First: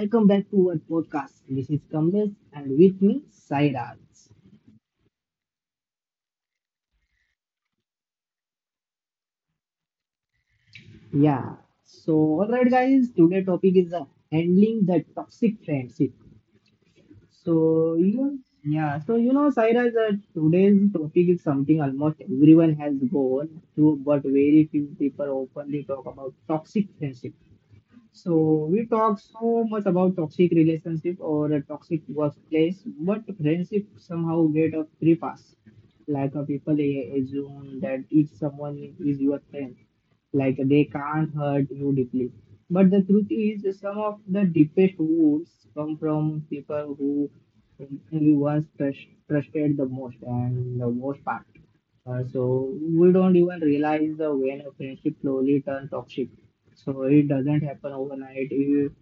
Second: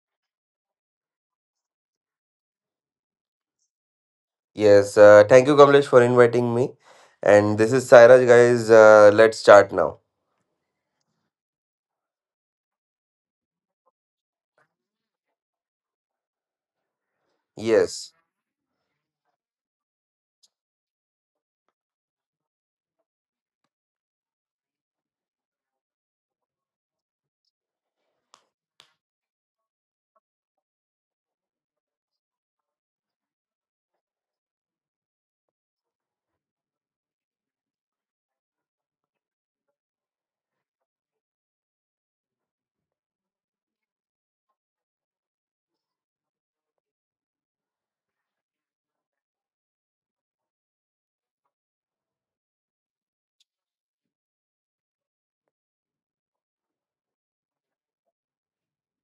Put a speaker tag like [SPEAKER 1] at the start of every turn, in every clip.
[SPEAKER 1] welcome back to our podcast. This is Kamlesh and with me Sairaj.
[SPEAKER 2] Yes, thank you, Kamlesh, for inviting me. And this is Sairaj, guys. Let's start now.
[SPEAKER 1] Yeah, so alright guys, today topic is handling the toxic friendship. So
[SPEAKER 2] Yes.
[SPEAKER 1] you Yeah, so, you know, Sairaj, today's topic is something almost everyone has gone through, but very few people openly talk about toxic friendship. So we talk so much about toxic relationship or a toxic workplace, but friendship somehow get a free pass. Like a assume that if someone is your friend, like they can't hurt you deeply. But the truth is, some of the deepest wounds come from people who you trusted the most and the most part. So we don't even realize the when a friendship slowly turns toxic. So it doesn't happen overnight,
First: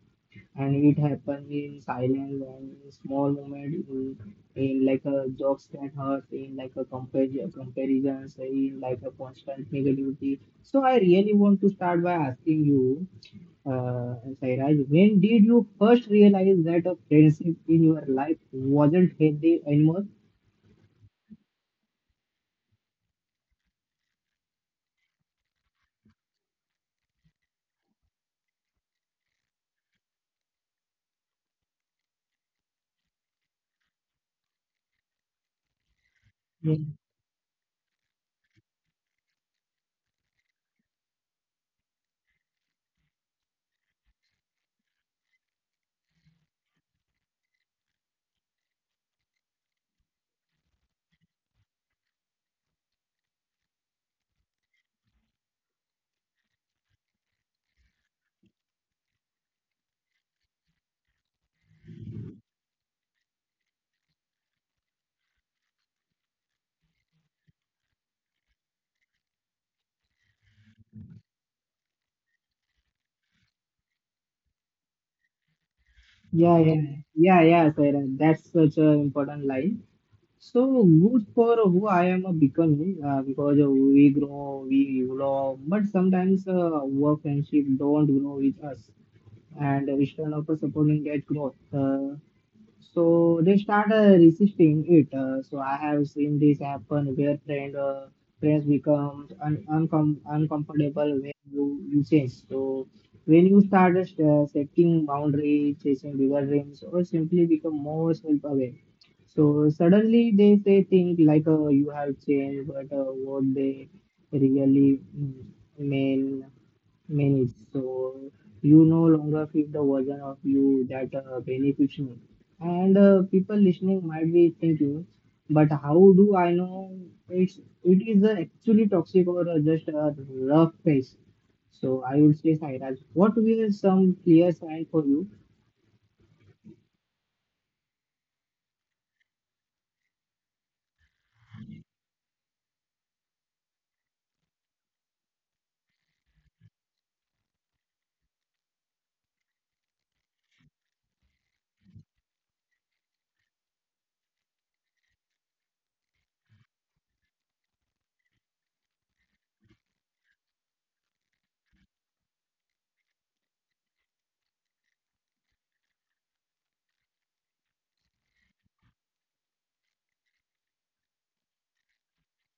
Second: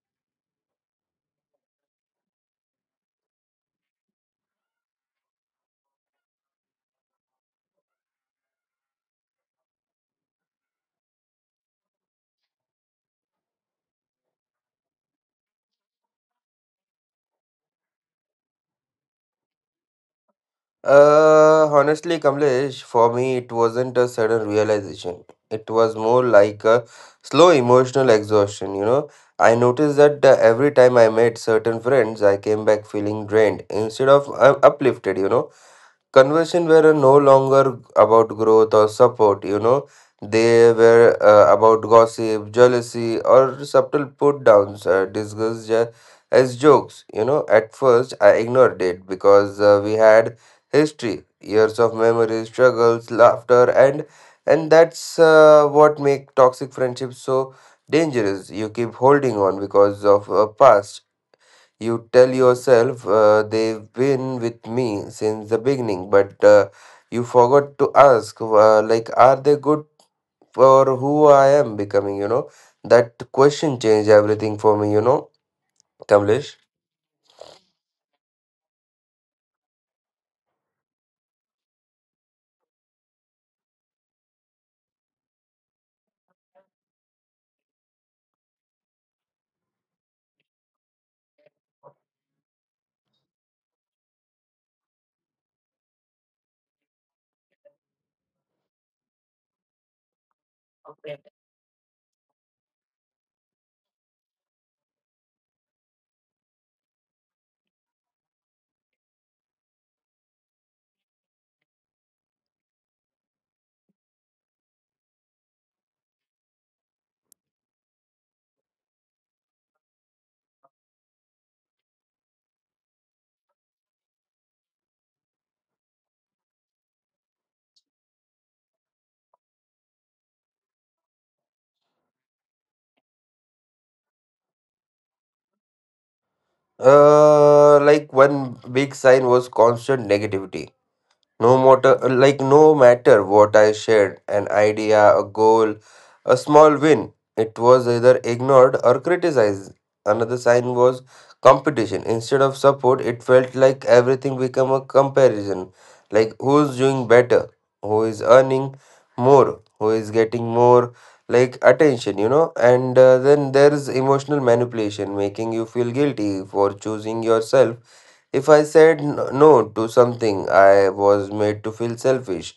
[SPEAKER 1] and it happens in silence and in small moments, in like a jokes that hurt, in like a comparisons, in like a constant negativity. So I really want to start by asking you, uh, Sairaj, when did you first realize that a friendship in your life wasn't healthy anymore?
[SPEAKER 2] Honestly, Kamlesh, for me, it wasn't a sudden realization. It was more like a slow emotional exhaustion. I noticed that every time I met certain friends, I came back feeling drained instead of uplifted. Conversation were no longer about growth or support. They were about gossip, jealousy, or subtle put downs, as jokes. At first, I ignored it because we had history, years of memories, struggles, laughter. And that's what make toxic friendships so dangerous. You keep holding on because of a past. You tell yourself, they've been with me since the beginning, but you forgot to ask, like, are they good for who I am becoming? That question changed everything for me, Kamlesh.
[SPEAKER 1] Yeah, yeah, yeah, yeah, Sairam. That's such an important line. So good for who I am a becoming, because we grow, we evolve, but sometimes work friendship don't grow with us, and we stand up for supporting that growth. So they start resisting it. So I have seen this happen where friends become uncomfortable when you change. So when you start setting boundaries, chasing bigger dreams, or simply become more self-aware, so suddenly they say things like you have changed, but what they really mean mean is so you no longer feel the version of you that benefits me. And people listening might be thinking, but how do I know it is actually toxic or just a rough phase? So I would say, Sairaj, what were some clear signs for you?
[SPEAKER 2] Like, one big sign was constant negativity. No matter what I shared, an idea, a goal, a small win, it was either ignored or criticized. Another sign was competition. Instead of support, it felt like everything became a comparison. Like, who's doing better, who is earning more, who is getting more, like, attention. And then there is emotional manipulation, making you feel guilty for choosing yourself. If I said no to something, I was made to feel selfish.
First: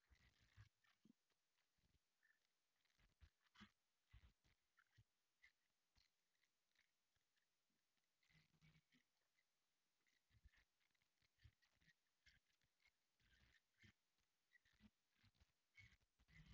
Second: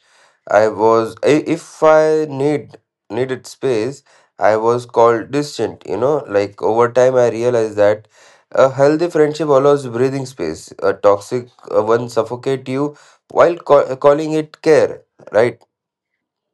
[SPEAKER 2] If I needed space, I was called distant, you know, like, over time I realized that a healthy friendship allows breathing space. A toxic one suffocate you while calling it care, right?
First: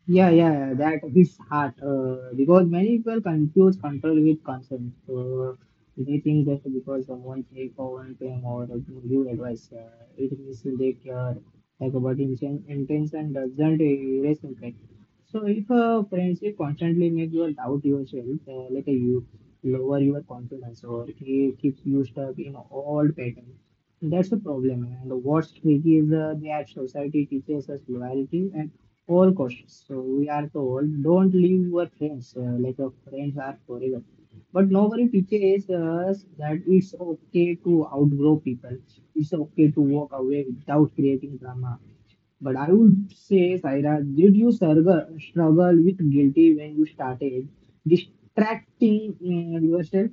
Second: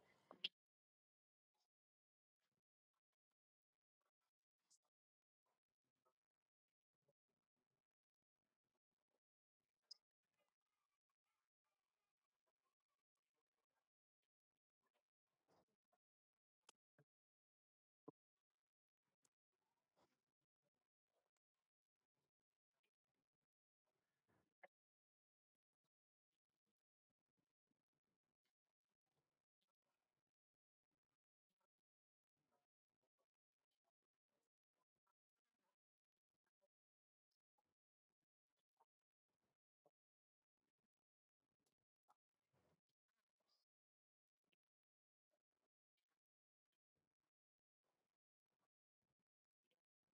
[SPEAKER 1] Yeah, yeah, that is hard because many people confuse control with consent. So they think just because someone take for one thing or give advice, it means they care. Like, but intention doesn't erase impact. So if a friendship constantly makes you doubt yourself, you lower your confidence or it keeps you stuck in old patterns, that's a problem. And what's tricky is that society teaches us loyalty and all cautious. So we are told don't leave your friends. Like your friends are forever. But nobody teaches us that it's okay to outgrow people. It's okay to walk away without creating drama. But I would say, Saira, did you struggle with guilty when you started distracting yourself?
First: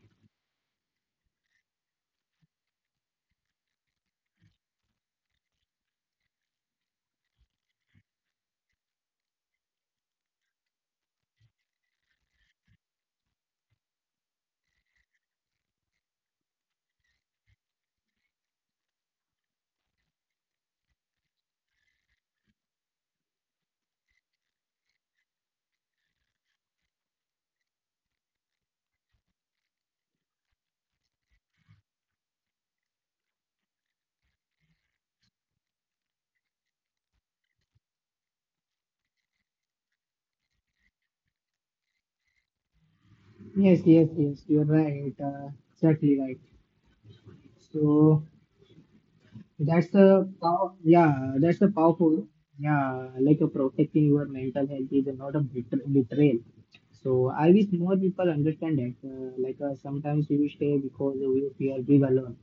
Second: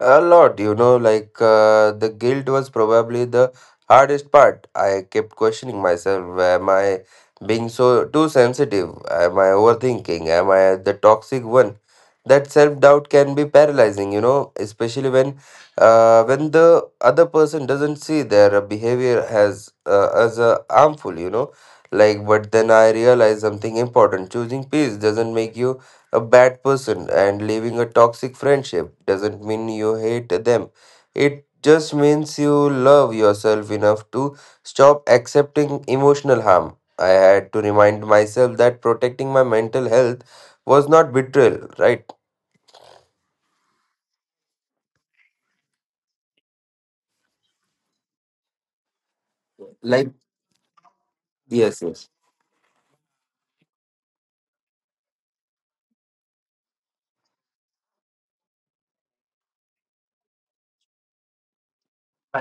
[SPEAKER 2] A lot, you know, like, the guilt was probably the hardest part. I kept questioning myself, am I being too sensitive? Am I overthinking? Am I the toxic one? That self-doubt can be paralyzing, you know, especially when the other person doesn't see their behavior as harmful. Like, but then I realized something important. Choosing peace doesn't make you a bad person, and leaving a toxic friendship doesn't mean you hate them. It just means you love yourself enough to stop accepting emotional harm. I had to remind myself that protecting my mental health was not betrayal, right?
[SPEAKER 1] Yes, yes, yes. You're right. Exactly right. So that's
[SPEAKER 2] Like,
[SPEAKER 1] the power, yeah, that's the
[SPEAKER 2] yes, yes.
[SPEAKER 1] powerful, yeah, like a protecting your mental health is not a betrayal. So I wish more people understand that. Sometimes we stay because we fear being alone,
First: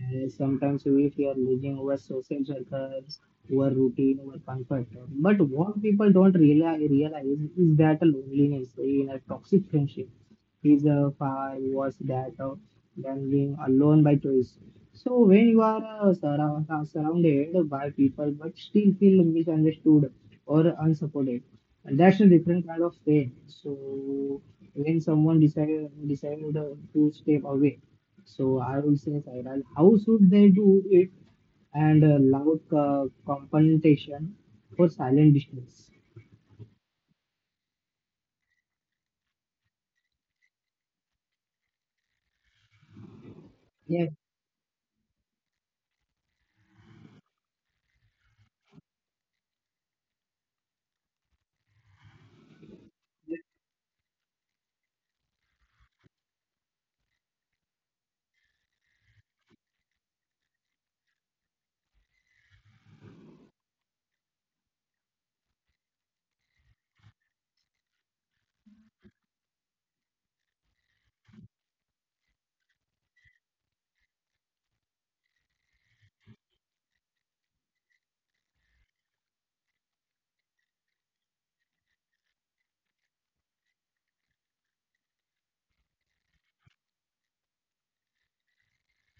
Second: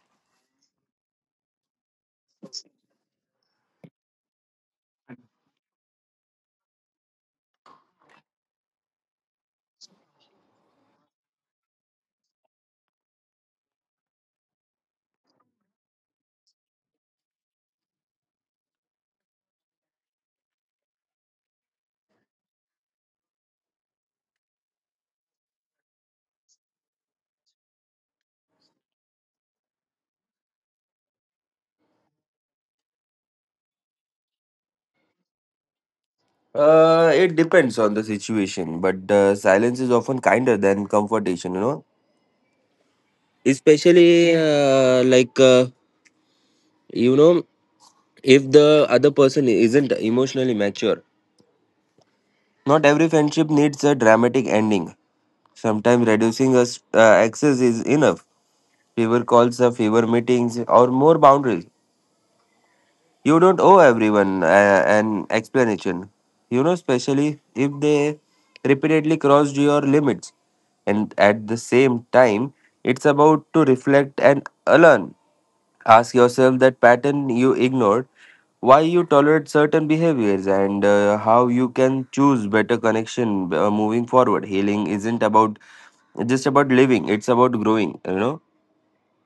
[SPEAKER 1] and sometimes if you are losing our social circles, our routine, our comfort. But what people don't realize is that loneliness in a toxic friendship is far worse that than being alone by choice. So when you are surrounded by people but still feel misunderstood or unsupported, and that's a different kind of pain. So when someone decided to step away, so I would say, Sairaj, how should they do it, and loud confrontation for silent distance?
[SPEAKER 2] It depends on the situation, but silence is often kinder than confrontation, you know?
[SPEAKER 1] Yes.
[SPEAKER 2] Especially, like, you know, if the other person isn't emotionally mature. Not every friendship needs a dramatic ending. Sometimes reducing us, access is enough. Fewer calls, fewer meetings, or more boundaries. You don't owe everyone an explanation. You know, especially if they repeatedly crossed your limits. And at the same time, it's about to reflect and learn. Ask yourself that pattern you ignored, why you tolerate certain behaviors, and how you can choose better connection moving forward. Healing isn't about just about living; it's about growing, you know.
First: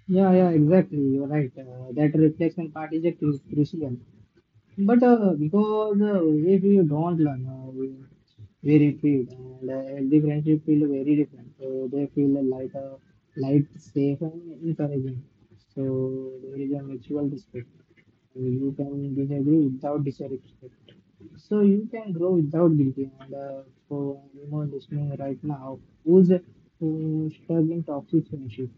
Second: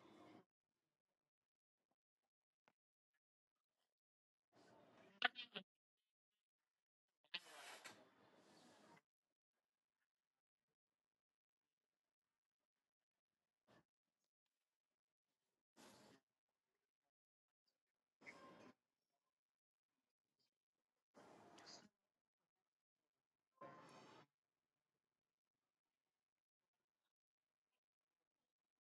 [SPEAKER 1] Yeah, yeah, exactly. You're right. That reflection part is a crucial. But because if you don't learn, we repeat, and healthy friendship feel very different. So they feel like a light, safe, and encouraging. So there is a mutual respect. You can disagree without disrespect. So you can grow without guilty. And for anyone listening right now who's who's struggling toxic friendship,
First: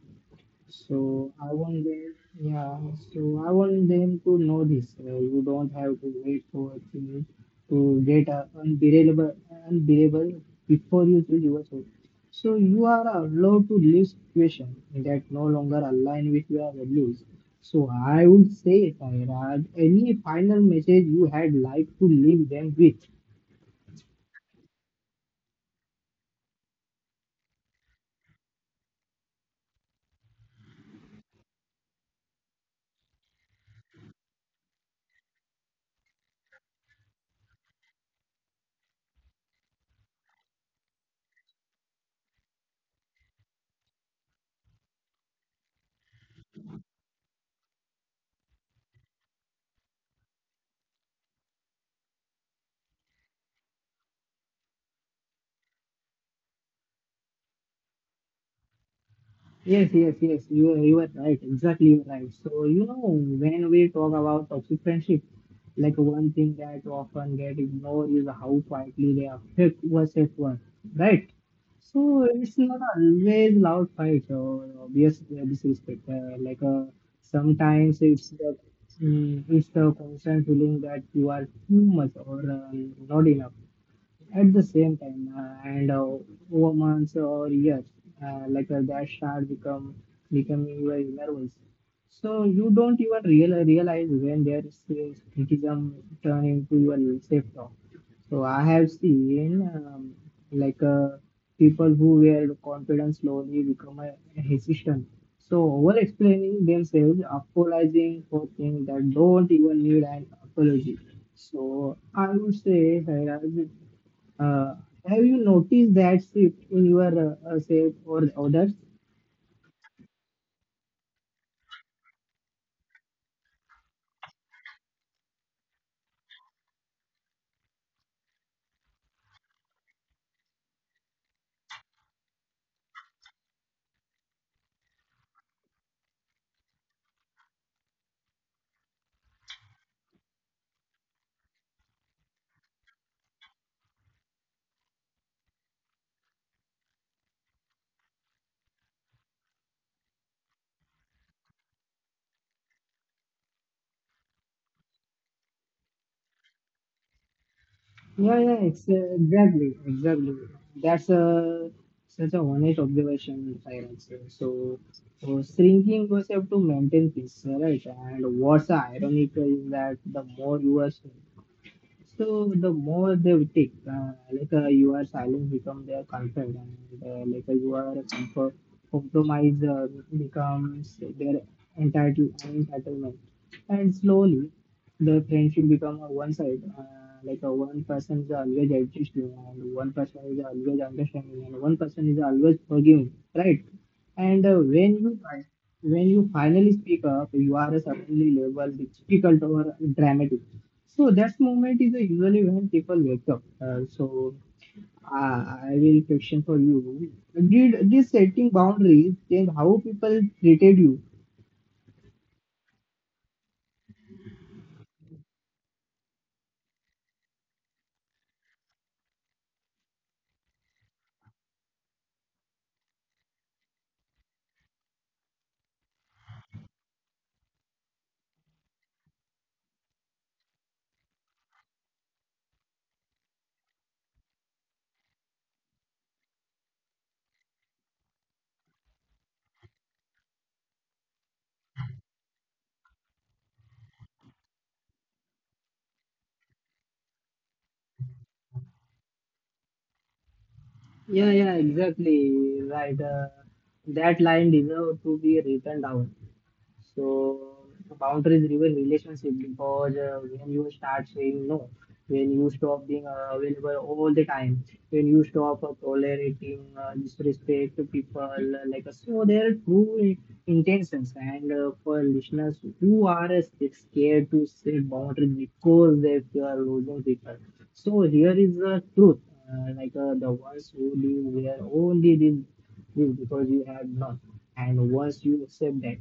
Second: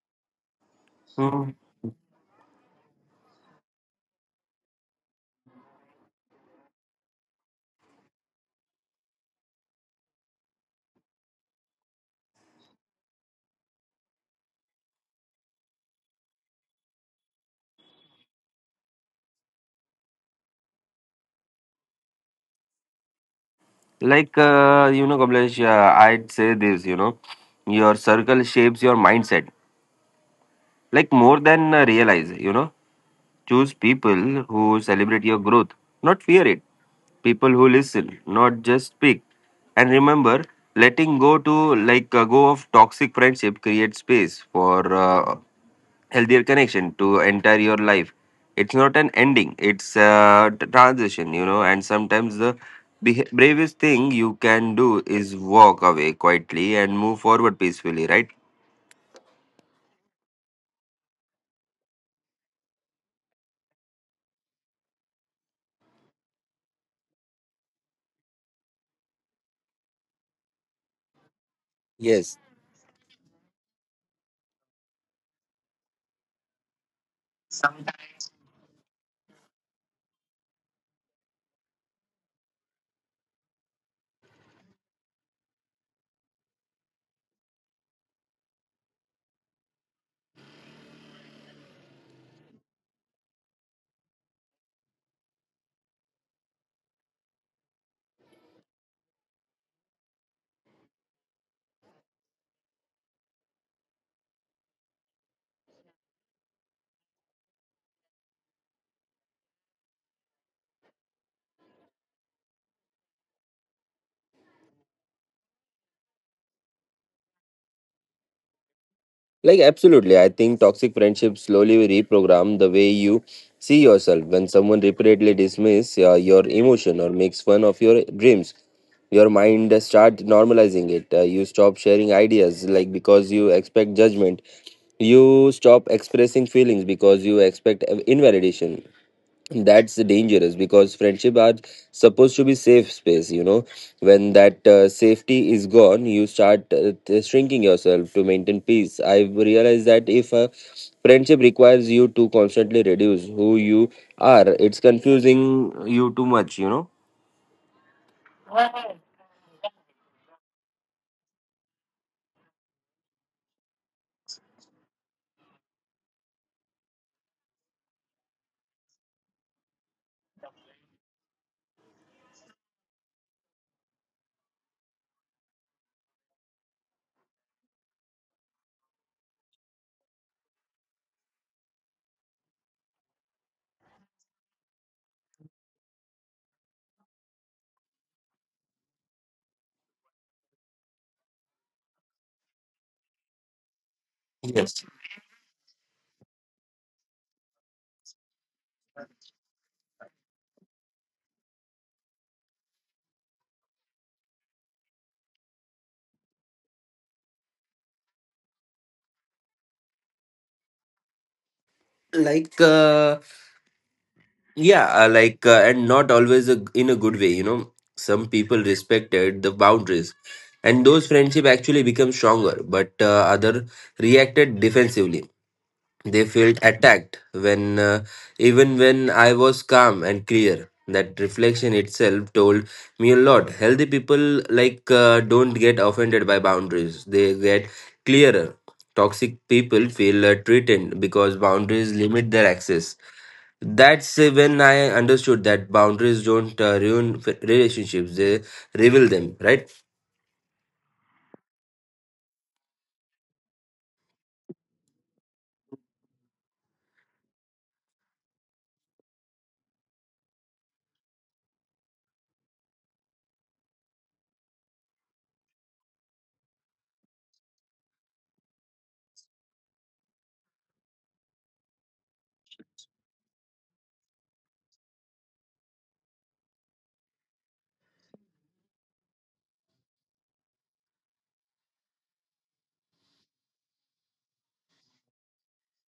[SPEAKER 1] so I
[SPEAKER 2] Mhm.
[SPEAKER 1] want them, yeah. So I want them to know this. You don't have to wait for a thing to get unbearable before you choose yourself. So you are allowed to list questions that no longer align with your values. So I would say, Sairaj, any final message you had like to leave them with?
[SPEAKER 2] Like, Kamlesh, I'd say this. You know, your circle shapes your mindset, like, more than realize. You know, choose people who celebrate your growth, not fear it. People who listen, not just speak. And remember, letting go to like, go of toxic friendship creates space for healthier connection to enter your life. It's not an ending; it's a transition, you know. And sometimes the bravest thing you can do is walk away quietly and move forward peacefully, right?
[SPEAKER 1] Yes, yes, yes. You were right. Exactly, you were right. So you know, when we talk about toxic friendship, like one thing that often get ignored is how quietly they affect us at work, right? So
[SPEAKER 2] Yes.
[SPEAKER 1] it's not always loud fights or obvious disrespect. Sometimes it's the it's the constant feeling that you are too much or not enough at the same time, and over months or years, that start become becoming very nervous. So you don't even realize when there is criticism turn into your self talk. So i have seen um, like uh, people who were confident slowly become hesitant, so over explaining themselves, apologizing for things that don't even need an apology. So I would say Sairaj, uh, have you noticed that shift in your self or others?
[SPEAKER 2] Like, absolutely. I think toxic friendships slowly reprogram the way you see yourself. When someone repeatedly dismisses your emotion or makes fun of your dreams, your mind start normalizing it. You stop sharing ideas, like, because you expect judgment. You stop expressing feelings because you expect invalidation. That's dangerous because friendship are supposed to be safe space, you know. When that safety is gone, you start shrinking yourself to maintain peace. I've realized that if a friendship requires you to constantly reduce who you are, it's confusing you too much.
[SPEAKER 1] Yeah, yeah, exactly, exactly. That's a such a honest observation, Cyrus. So, shrinking yourself to maintain peace, right? And what's ironic is that the more you are, so the more they will take, you are silent become their comfort, and you are a comfort compromise becomes their entitlement, and slowly the friendship become a one side. One person is always adjusting, and one person is always understanding, and one person is always forgiving, right? And uh,
[SPEAKER 2] Yes.
[SPEAKER 1] when you when you finally speak up, you are suddenly labeled difficult or dramatic. So that moment is usually when people wake up. Uh, I will question for you: did this setting boundaries change how people treated you?
[SPEAKER 2] Like uh, Yeah, like, and not always in a good way, you know. Some people respected the boundaries, and those friendship actually become stronger. But other reacted defensively. They felt attacked even when I was calm and clear. That reflection itself told me a lot. Healthy people, like, don't get offended by boundaries. They get clearer. Toxic people feel threatened because boundaries limit their access. That's when I understood that boundaries don't ruin relationships; they reveal them. Right?
[SPEAKER 1] Yeah, yeah, exactly right. That line deserves to be written down. So boundaries ruin relationship because when you start saying no, when you stop being available all the time, when you stop tolerating disrespect to people, so there are true intentions. And for listeners who are scared to set boundaries because they fear losing people, so here is the truth. The ones who live where only these is because you have none. And once you accept that,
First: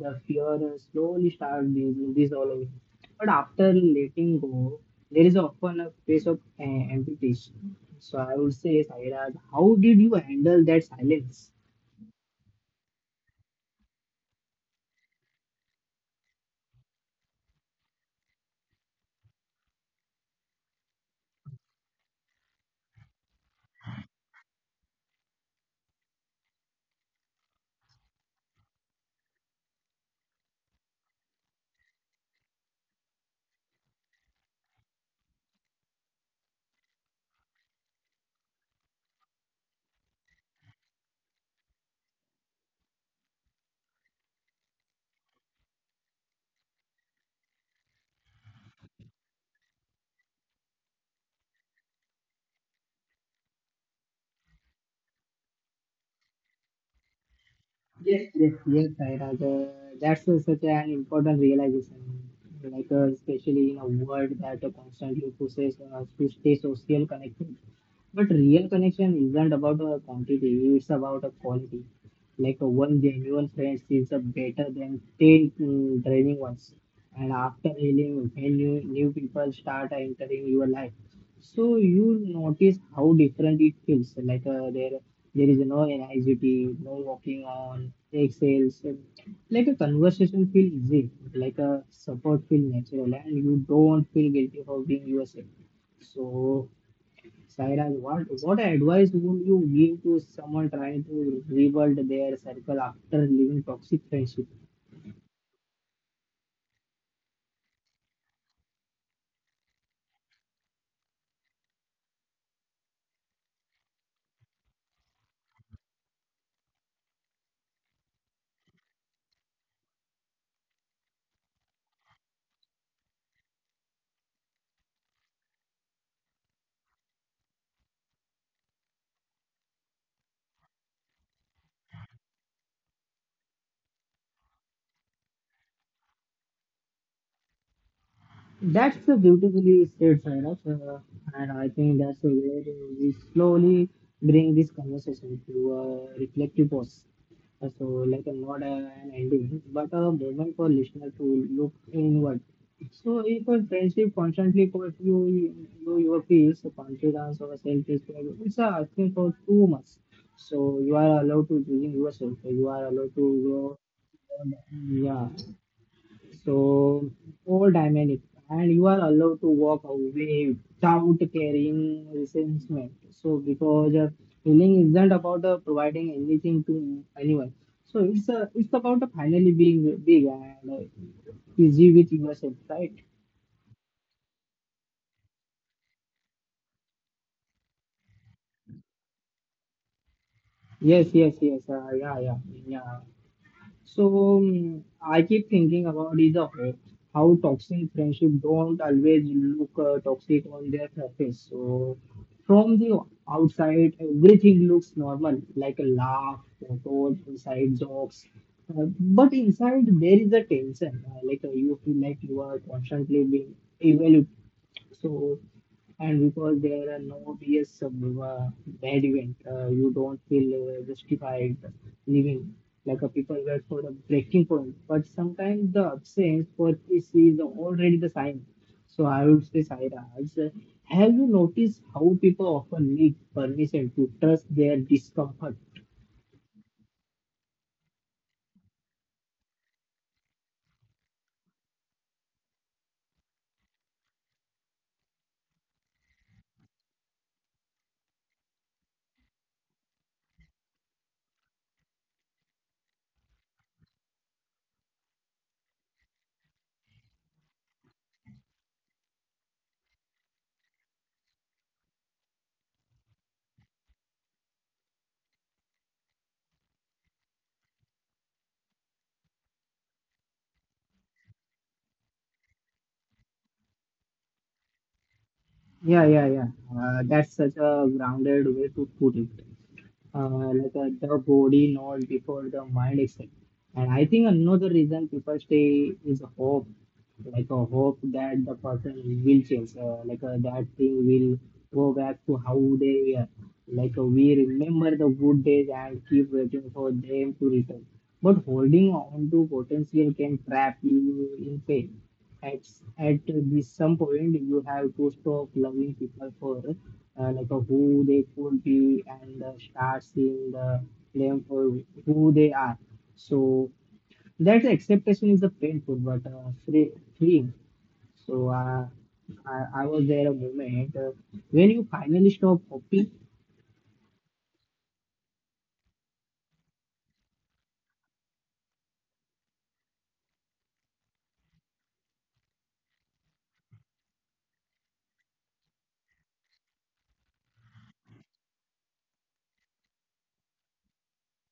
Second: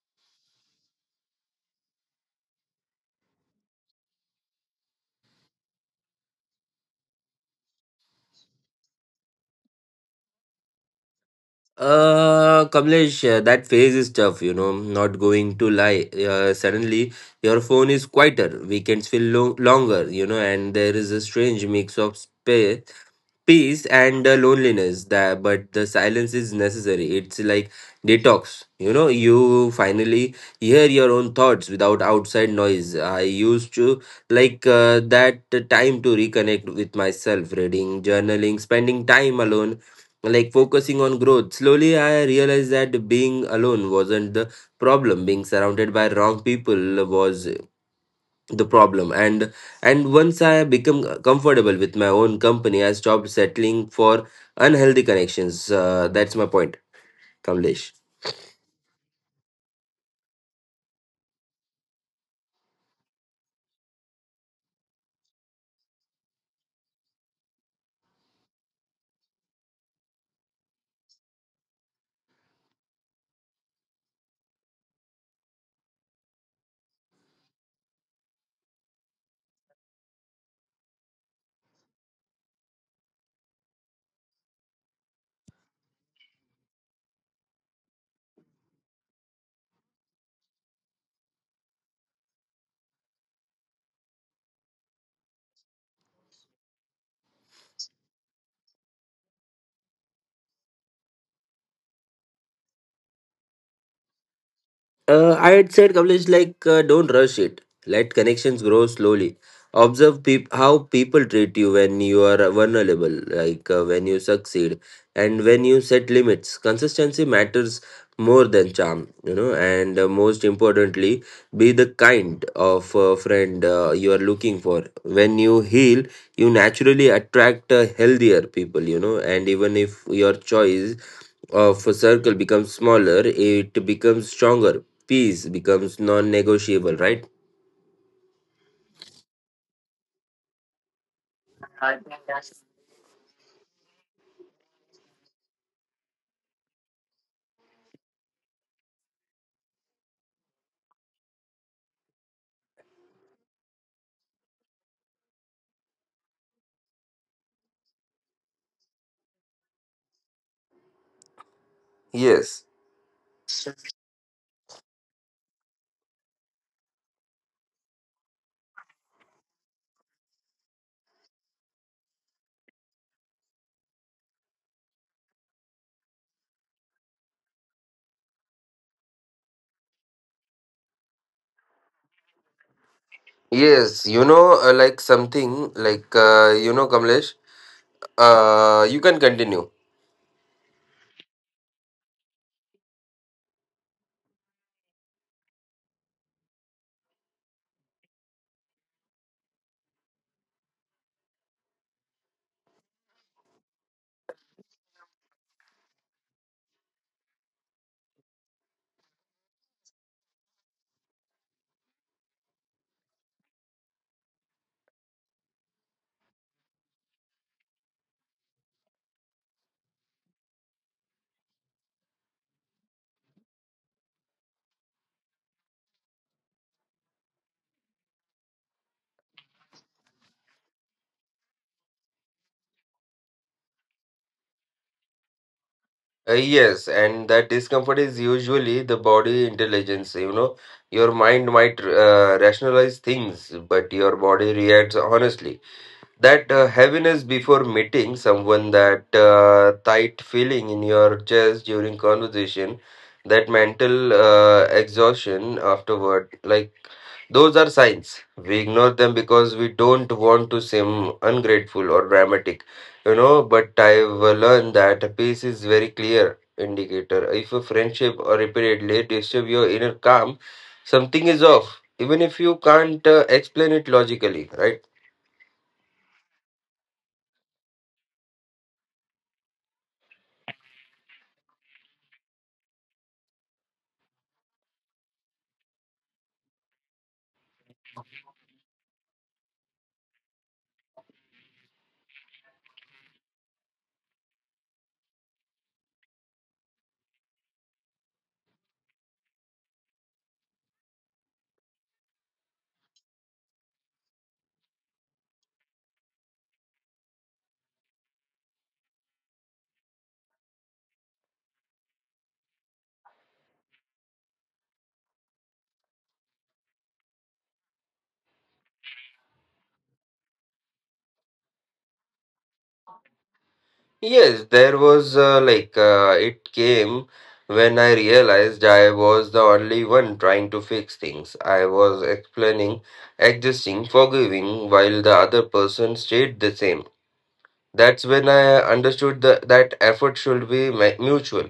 [SPEAKER 1] the fear slowly starts building this all over. But after letting go, there is often a phase of amputation. So I would say, Sairaj, how did you handle that silence?
[SPEAKER 2] Kamlesh, that phase is tough, you know, not going to lie. Suddenly, your phone is quieter, weekends feel longer, you know, and there is a strange mix of space, peace, and loneliness. That, but the silence is necessary. It's like detox, you know. You finally hear your own thoughts without outside noise. I used to, like, that time to reconnect with myself, reading, journaling, spending time alone, like focusing on growth. Slowly, I realized that being alone wasn't the problem; being surrounded by wrong people was the problem. And once I become comfortable with my own company, I stopped settling for unhealthy connections. That's my point, Kamlesh.
[SPEAKER 1] Yes, yes, yes, Sairaj. That's such an important realization, especially in a world that constantly pushes us to stay social connected. But real connection isn't about quantity; it's about quality. One genuine friend is better than ten draining ones. And after healing, when new people start entering your life, so you notice how different it feels. Like, there is no anxiety, no walking on eggshells. Like a conversation feel easy, like a support feel natural, and you don't feel guilty for being yourself. So, Sairaj, what advice would you give to someone trying to rebuild their circle after leaving toxic friendship?
[SPEAKER 2] I had said, Kamlesh, like, don't rush it. Let connections grow slowly. Observe how people treat you when you are vulnerable, like, when you succeed, and when you set limits. Consistency matters more than charm, you know, and most importantly, be the kind of friend you are looking for. When you heal, you naturally attract healthier people, you know, and even if your choice of a circle becomes smaller, it becomes stronger. Peace becomes non negotiable, right?
[SPEAKER 1] That's the beautifully said, Sairaj, and I think that's the way we slowly bring this conversation to a reflective pause. So, not an ending, but a moment for listener to look inward. So, if a friendship constantly costs you your peace, confidence, or self-respect, it's asking for too much. So, you are allowed to choosing yourself.
[SPEAKER 2] Yes.
[SPEAKER 1] You are allowed to grow. Yeah, so all dynamic, and you are allowed to walk away without carrying resentment. So because healing isn't about providing anything to anyone. So it's about finally being big and easy with yourself, right?
[SPEAKER 2] Yes. You know, like, something like, Kamlesh, you can continue.
[SPEAKER 1] Yes, yes, yes. Yeah, yeah, yeah. So I keep thinking about is a hope how toxic friendship don't always look toxic on their surface. So from the outside, everything looks normal, like a laugh, photos, inside jokes. But inside, there is a tension. You feel like you are constantly being evaluated so, and because there are no obvious bad event, you don't feel justified living like a people wait for the breaking point. But sometimes the absence for this is already the sign. So I would say, Sairaj, have you noticed how people often need permission to trust their discomfort?
[SPEAKER 2] Yes. And that discomfort is usually the body intelligence. You know, your mind might rationalize things, but your body reacts honestly. That heaviness before meeting someone, that tight feeling in your chest during conversation, that mental exhaustion afterward, like, those are signs. We ignore them because we don't want to seem ungrateful or dramatic, you know. But I've learned that a peace is very clear indicator. If a friendship or repeatedly disturb your inner calm, something is off even if you can't explain it logically, right?
[SPEAKER 1] Yeah, yeah, yeah. That's such a grounded way to put it. uh, the body not before the mind itself. And I think another reason people stay is hope, like a hope that the person will change, that thing will go back to how they were. We remember the good days and keep waiting for them to return. But holding on to potential can trap you in pain. At, at this some point, you have to stop loving people for who they could be and start seeing the them for who they are. So that acceptation is a painful but freeing. So uh, I was there a moment when you finally stop hoping.
[SPEAKER 2] Yes, there was like it came when I realized I was the only one trying to fix things. I was explaining, adjusting, forgiving, while the other person stayed the same. That's when I understood that effort should be mutual.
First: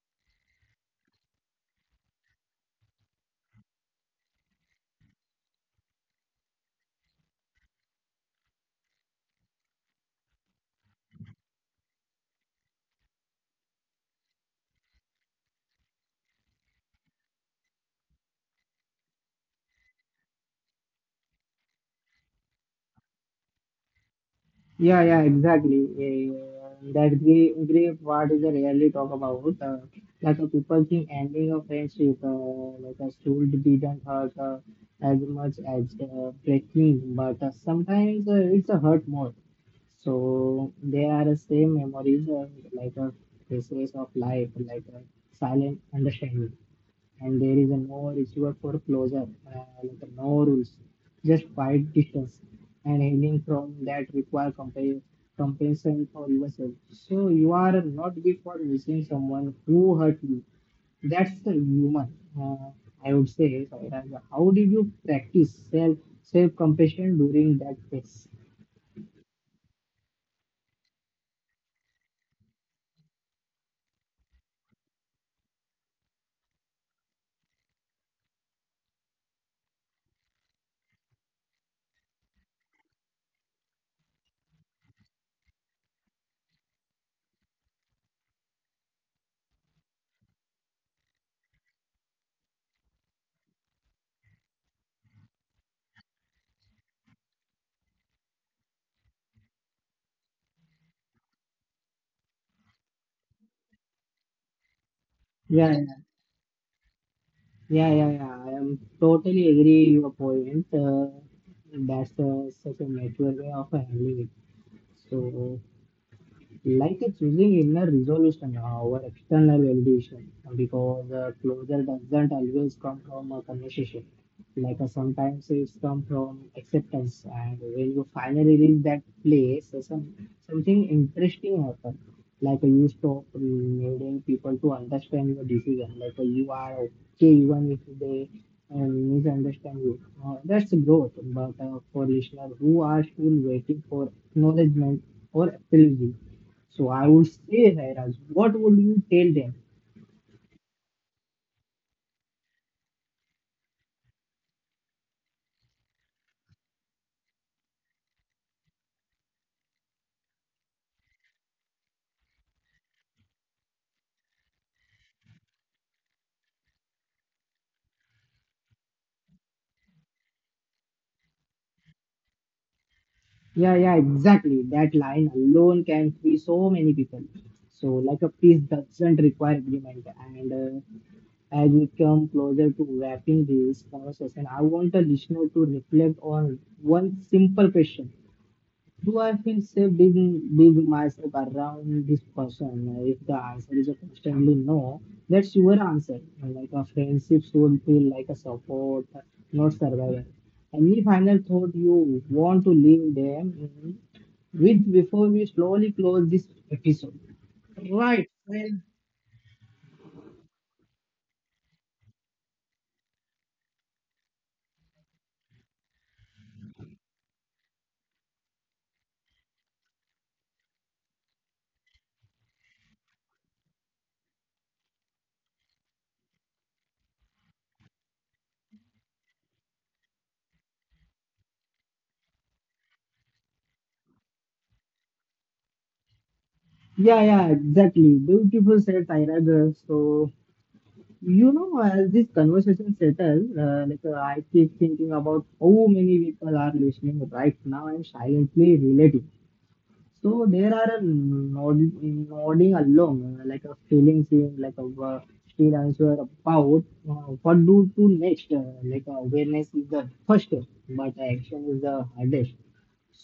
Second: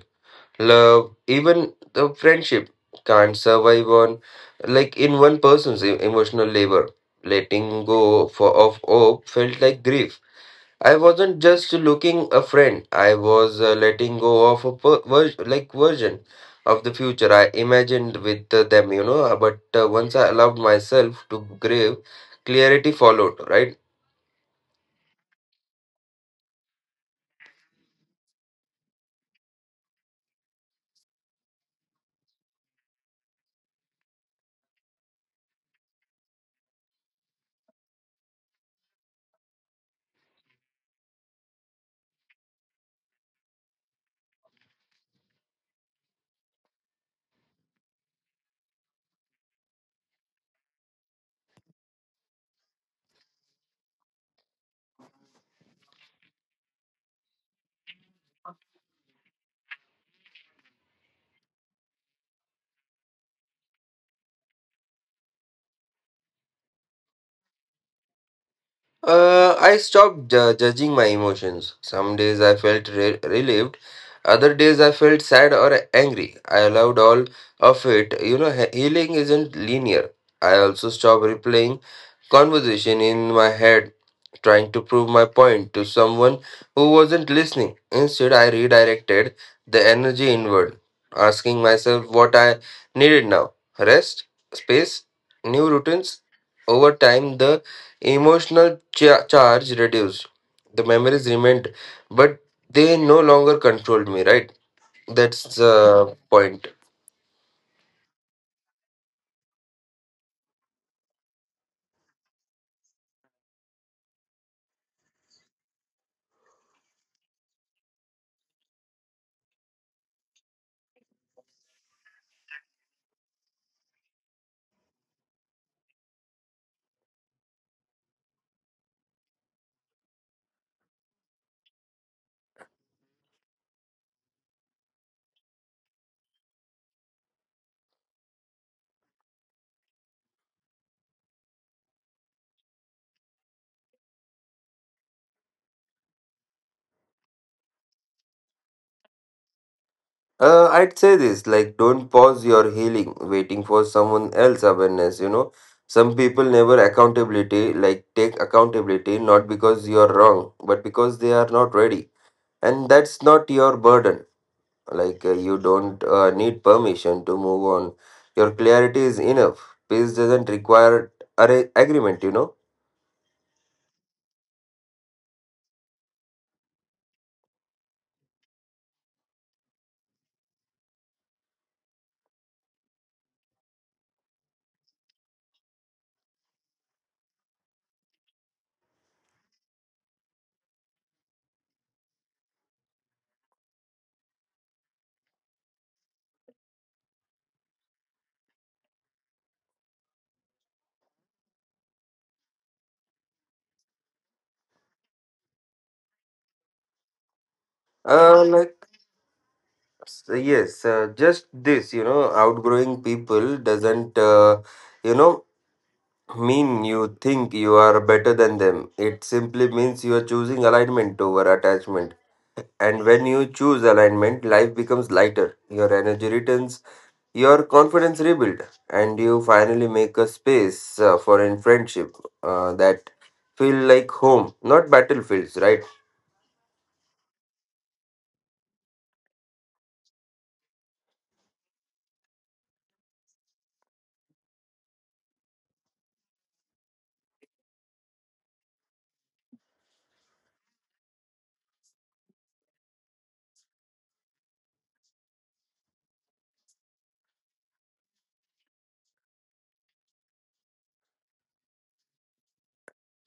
[SPEAKER 2] Love, even the friendship, can't survive on, like, in one person's emotional labor. Letting go of hope felt like grief. I wasn't just looking a friend. I was letting go of a like, version of the future I imagined with them, you know. But once I allowed myself to grieve, clarity followed. Right?
[SPEAKER 1] Yeah, yeah, exactly. Yeah, yeah. That gray part is a rarely talk about. People think ending a friendship, like a stool didn't hurt as much as breaking, but sometimes it's a hurt more. So they are the same memories, like a phases of life, like a silent understanding, and there is a no receiver for closer, like a no rules, just fight distance and healing from that require compensation for yourself. So you are not good for missing someone who hurt you. That's the human. Uh, I would say, Sairaj, how did you practice self self compassion during that phase?
[SPEAKER 2] I stopped judging my emotions. Some days I felt relieved. Other days I felt sad or angry. I allowed all of it. You know, healing isn't linear. I also stopped replaying conversation in my head, trying to prove my point to someone who wasn't listening. Instead, I redirected the energy inward, asking myself what I needed now: rest, space, new routines. Over time, the emotional charge reduced. The memories remained, but they no longer controlled me, right? That's
[SPEAKER 1] Yeah,
[SPEAKER 2] the point.
[SPEAKER 1] yeah, yeah, yeah. I am totally agree your point. That's such a natural way of handling it. So like it's using inner resolution over external validation because closure doesn't always come from a conversation. Sometimes it's come from acceptance, and when you finally reach that place, something interesting happens. You stop needing people to understand your decision. You are okay even if they misunderstand you. That's growth. But for listeners who are still waiting for acknowledgement or apology, so I would say, Hairaj, what would you tell them?
[SPEAKER 2] I'd say this, like, don't pause your healing waiting for someone else awareness. You know, some people never accountability, like, take accountability not because you're wrong, but because they are not ready. And that's not your burden. Like, you don't need permission to move on. Your clarity is enough. Peace doesn't require agreement, you know.
[SPEAKER 1] Yeah, yeah, exactly. That line alone can free so many people. So, like a piece doesn't require agreement. And as we come closer to wrapping this conversation, I want the listener to reflect on one simple question. Do I feel safe being myself around this person? If the answer is a constantly no, that's your answer. Like a friendship should feel like a support, not survival. Any final thought you want to leave them with before we slowly close this episode? Right. Well,
[SPEAKER 2] Like, so yes, just this, you know, outgrowing people doesn't, you know, mean you think you are better than them. It simply means you are choosing alignment over attachment. And when you choose alignment, life becomes lighter. Your energy returns, your confidence rebuilds, and you finally make a space for in friendship that feel like home, not battlefields, right?
[SPEAKER 1] yeah, yeah, exactly. Beautiful said Tyragar. So you know, as this conversation settles, I keep thinking about how many people are listening right now and silently relating. So there are a nodding along, like a feeling, seeing like a still answer about uh, what do to next. Awareness is the first step, but action is the hardest.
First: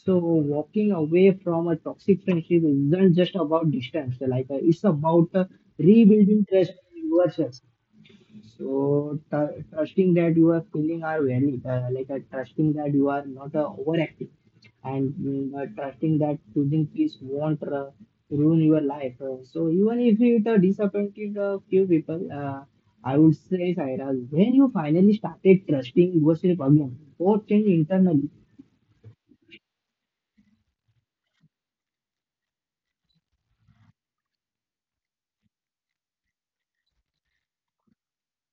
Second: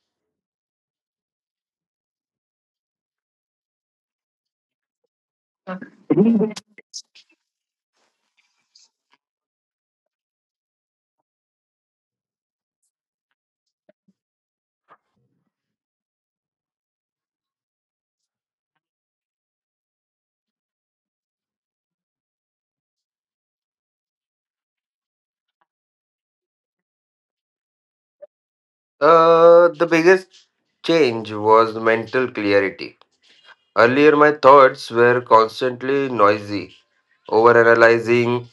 [SPEAKER 1] So walking away from a toxic friendship isn't just about distance. It's about rebuilding trust in yourself. So trusting that your feeling are valid, trusting that you are not overactive, and trusting that choosing peace won't ruin your life. So even if it disappointed a few people, I would say, Saira, when you finally started trusting yourself again, what changed internally?
[SPEAKER 2] The biggest change was mental clarity. Earlier, my thoughts were constantly noisy, overanalyzing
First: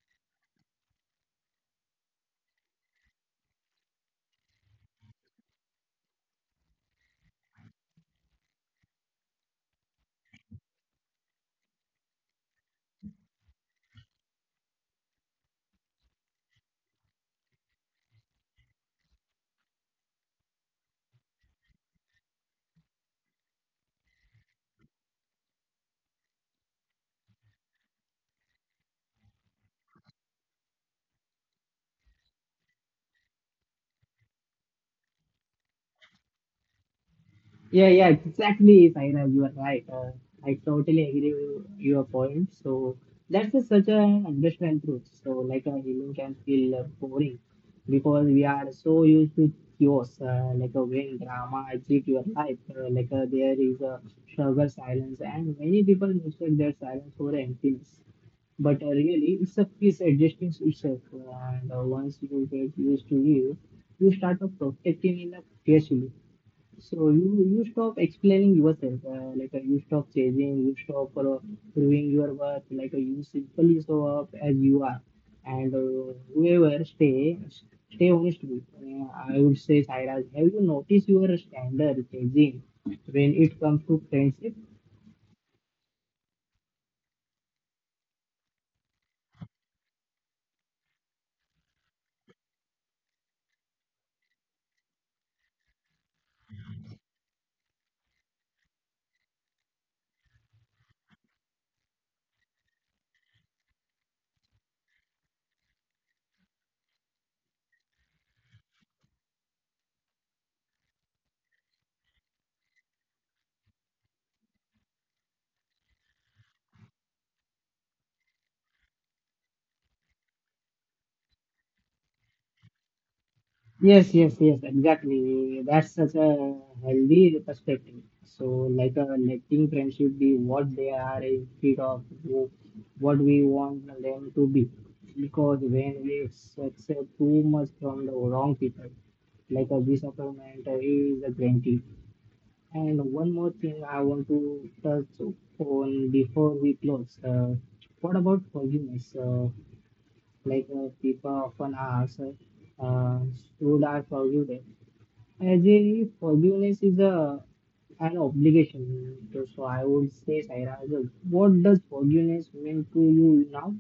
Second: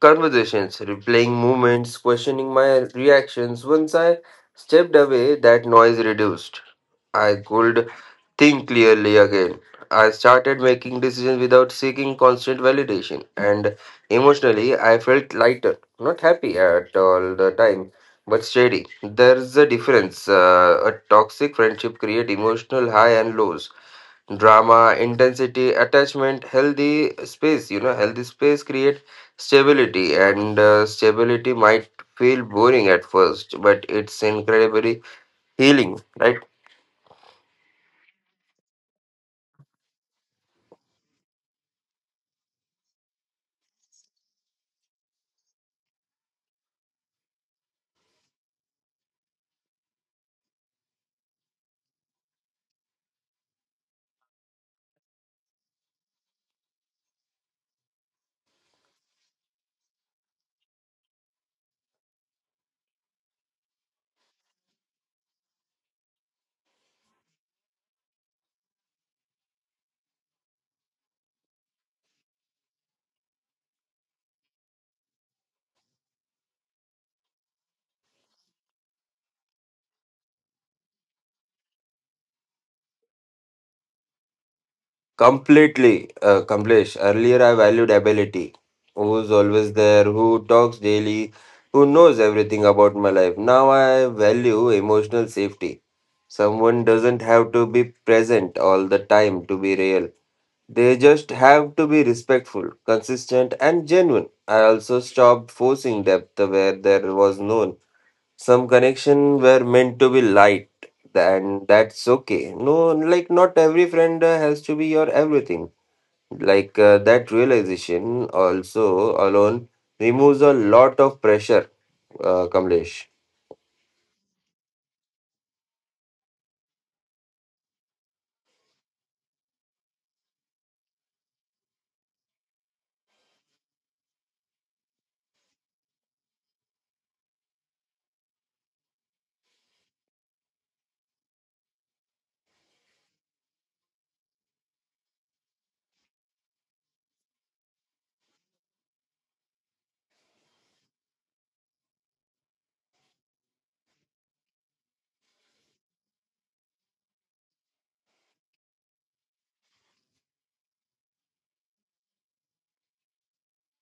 [SPEAKER 2] conversations, replaying moments, questioning my reactions. Once I stepped away, that noise reduced. I could think clearly again. I started making decisions without seeking constant validation, and emotionally, I felt lighter. Not happy at all the time, but steady. There's a difference. A toxic friendship creates emotional high and lows, drama, intensity, attachment. Healthy space, you know, healthy space create stability, and stability might feel boring at first, but it's incredibly healing, right?
[SPEAKER 1] Yeah, yeah, exactly, Saira. You are right. I totally agree with your point. So that's a, such an understand truth. So like a healing can feel boring because we are so used to chaos, like a when drama exit your life, there is a struggle, silence, and many people mistake that silence for emptiness. But really, it's a piece adjusting to itself, and once you get used to it, you start to protecting enough carefully so you stop explaining yourself, you stop chasing, you stop proving your worth, you simply show up as you are, and whoever stay honest with. I would say, Sairaj, have you noticed your standard changing when it comes to friendship?
[SPEAKER 2] Completely. Complex. Earlier, I valued ability, who's always there, who talks daily, who knows everything about my life. Now I value emotional safety. Someone doesn't have to be present all the time to be real. They just have to be respectful, consistent, and genuine. I also stopped forcing depth where there was none. Some connection were meant to be light, and that's okay. No, like, not every friend has to be your everything. That realization also alone removes a lot of pressure, Kamlesh.
[SPEAKER 1] Yes, yes, yes, exactly. That's such a healthy perspective. So, letting friendship be what they are instead of what we want them to be. Because when we accept too much from the wrong people, like a disappointment is a guarantee. And one more thing I want to touch on before we close. What about forgiveness? People often ask, uh, should I forgive them? As a forgiveness is a an obligation, so I would say, Saira, what does forgiveness mean to you now?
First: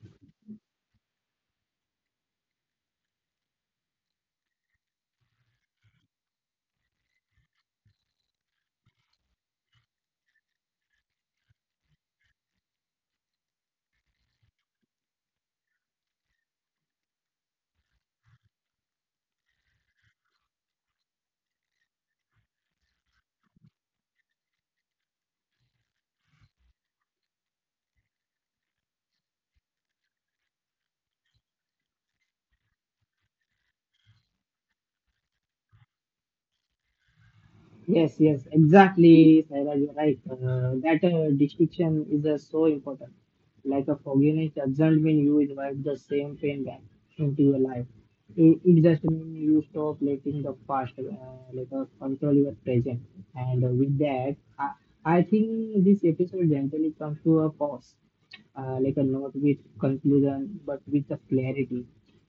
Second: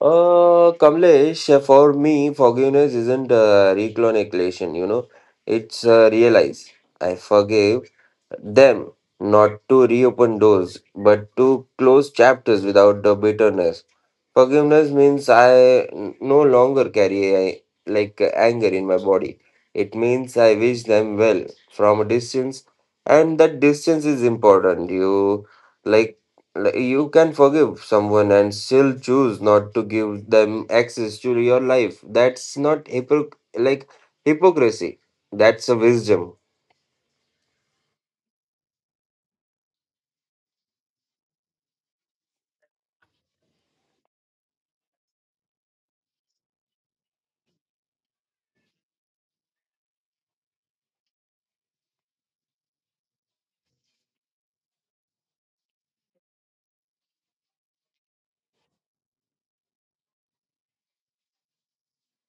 [SPEAKER 2] Kamlesh, for me, forgiveness isn't recalculation, you know, it's realize. I forgive them not to reopen doors, but to close chapters without the bitterness. Forgiveness means I no longer carry like, anger in my body. It means I wish them well from a distance, and that distance is important. You like like, you can forgive someone and still choose not to give them access to your life. That's not hypocrisy. That's a wisdom.
[SPEAKER 1] Yes, yes, exactly, Saira, you're right. That distinction is so important. Like a forgiveness doesn't mean you invite the same pain back into your life. It just means you stop letting the past control your present. And with that, I think this episode generally comes to a pause, like a not with conclusion, but with a clarity.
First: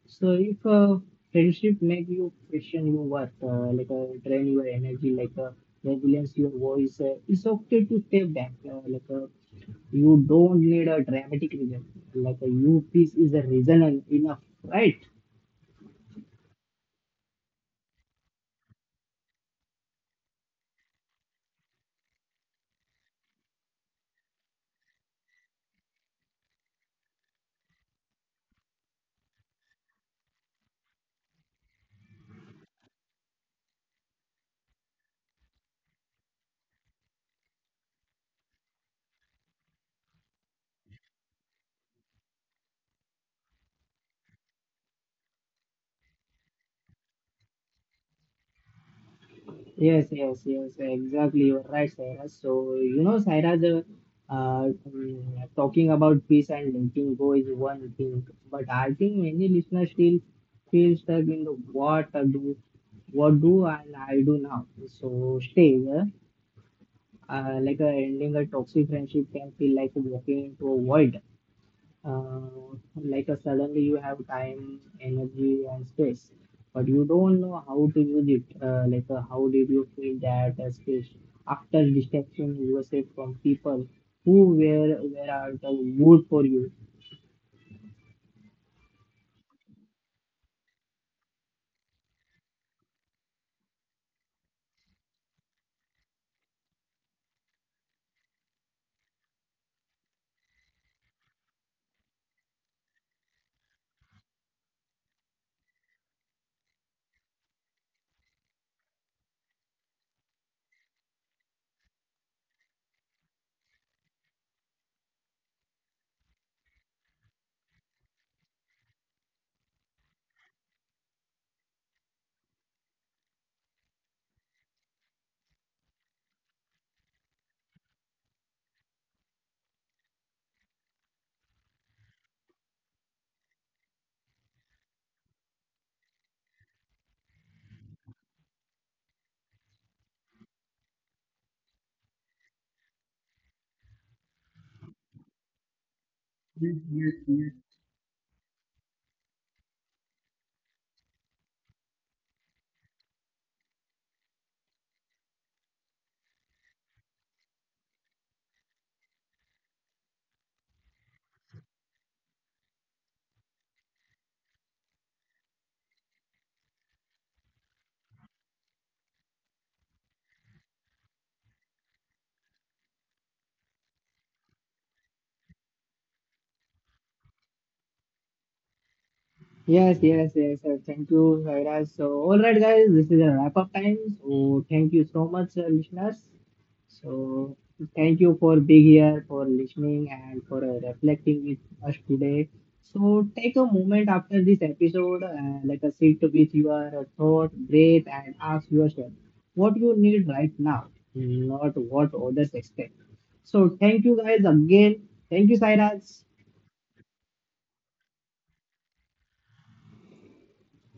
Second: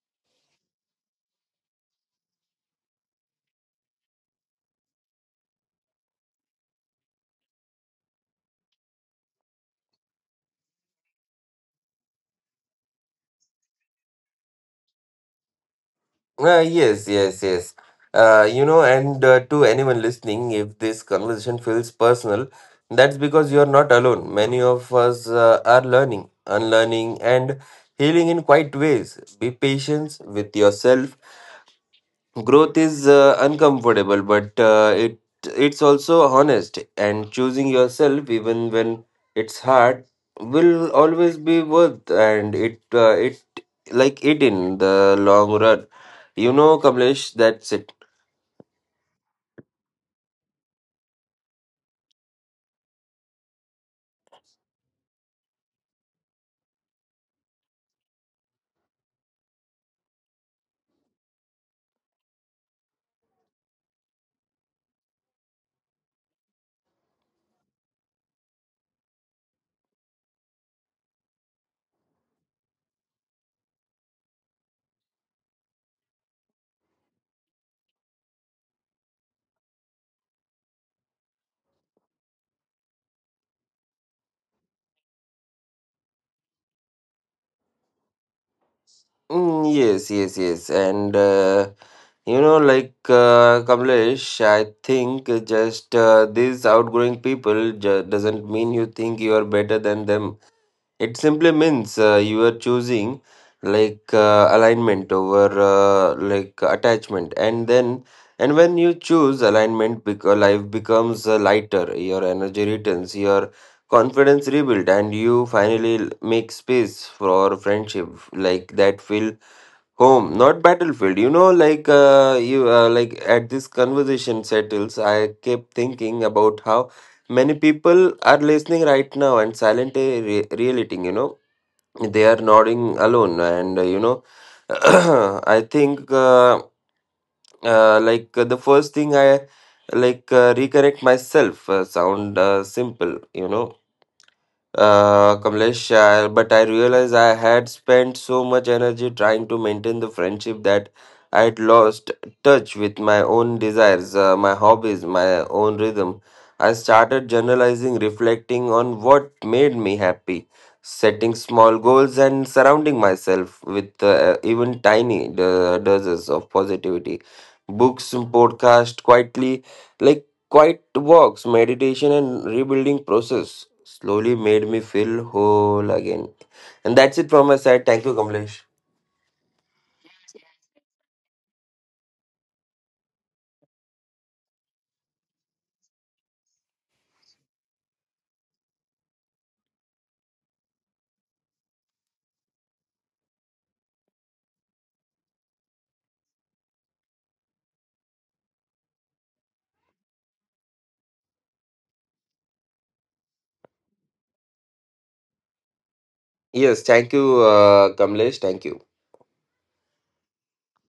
[SPEAKER 1] So if friendship make you question your worth, drain your energy, resilience your voice, it's okay to step back. You don't need a dramatic reason. Like you peace is a reason enough, right?
[SPEAKER 2] Yes, yes, yes. You know, and to anyone listening, if this conversation feels personal, that's because you're not alone. Many of us are learning, unlearning, and healing in quiet ways. Be patient with yourself. Growth is uncomfortable, but it's also honest. And choosing yourself, even when it's hard, will always be worth. And it, like, it in the long run. You know, Kamlesh, that's it.
[SPEAKER 1] Yes, yes, yes, exactly. You're right, Saira. So, you know, Saira, the talking about peace and letting go is one thing, but I think many listeners still feel stuck in the what I do, what do and I do now. So, stay like ending a toxic friendship can feel like walking into a void, uh, like a suddenly you have time, energy, and space, but you don't know how to use it. How did you feel that space after distraction yourself from people who were at the wood for you?
[SPEAKER 2] Mm, yes, yes, yes. And Kamlesh, I think just these outgrowing people doesn't mean you think you are better than them. It simply means you are choosing, like, alignment over like, attachment, and then and when you choose alignment, because life becomes lighter, your energy returns, your confidence rebuilt, and you finally make space for friendship, like, that feels home, not battlefield. You know, like you like at this conversation settles, I kept thinking about how many people are listening right now and silently relating. You know, they are nodding alone, and I think the first thing I, like, recorrect myself sound simple. You know, Kamlesh, but I
[SPEAKER 1] Yes,
[SPEAKER 2] realized
[SPEAKER 1] yes,
[SPEAKER 2] I
[SPEAKER 1] yes.
[SPEAKER 2] had spent so much energy trying to maintain the friendship that I had lost touch with my own desires, my hobbies, my own rhythm. I started journalizing, reflecting on what made me happy, setting small goals, and surrounding myself with even tiny doses of positivity. Books, podcast, quietly, like, quiet walks, meditation, and rebuilding process slowly made me feel whole again. And that's it from my side. Thank you, Kamlesh.
[SPEAKER 1] Yes, yes, yes, sir. Thank you, Sairaj. So, all right, guys, this is a wrap up time. So, thank you so much, listeners. So, thank you for being here, for listening, and for reflecting with us today. So, take a moment after this episode, let us sit with your thought, breathe, and ask yourself what you need right now, not what others expect. So, thank you guys again. Thank you, Sairaj.
[SPEAKER 2] Yes, thank you, Kamlesh. Thank you.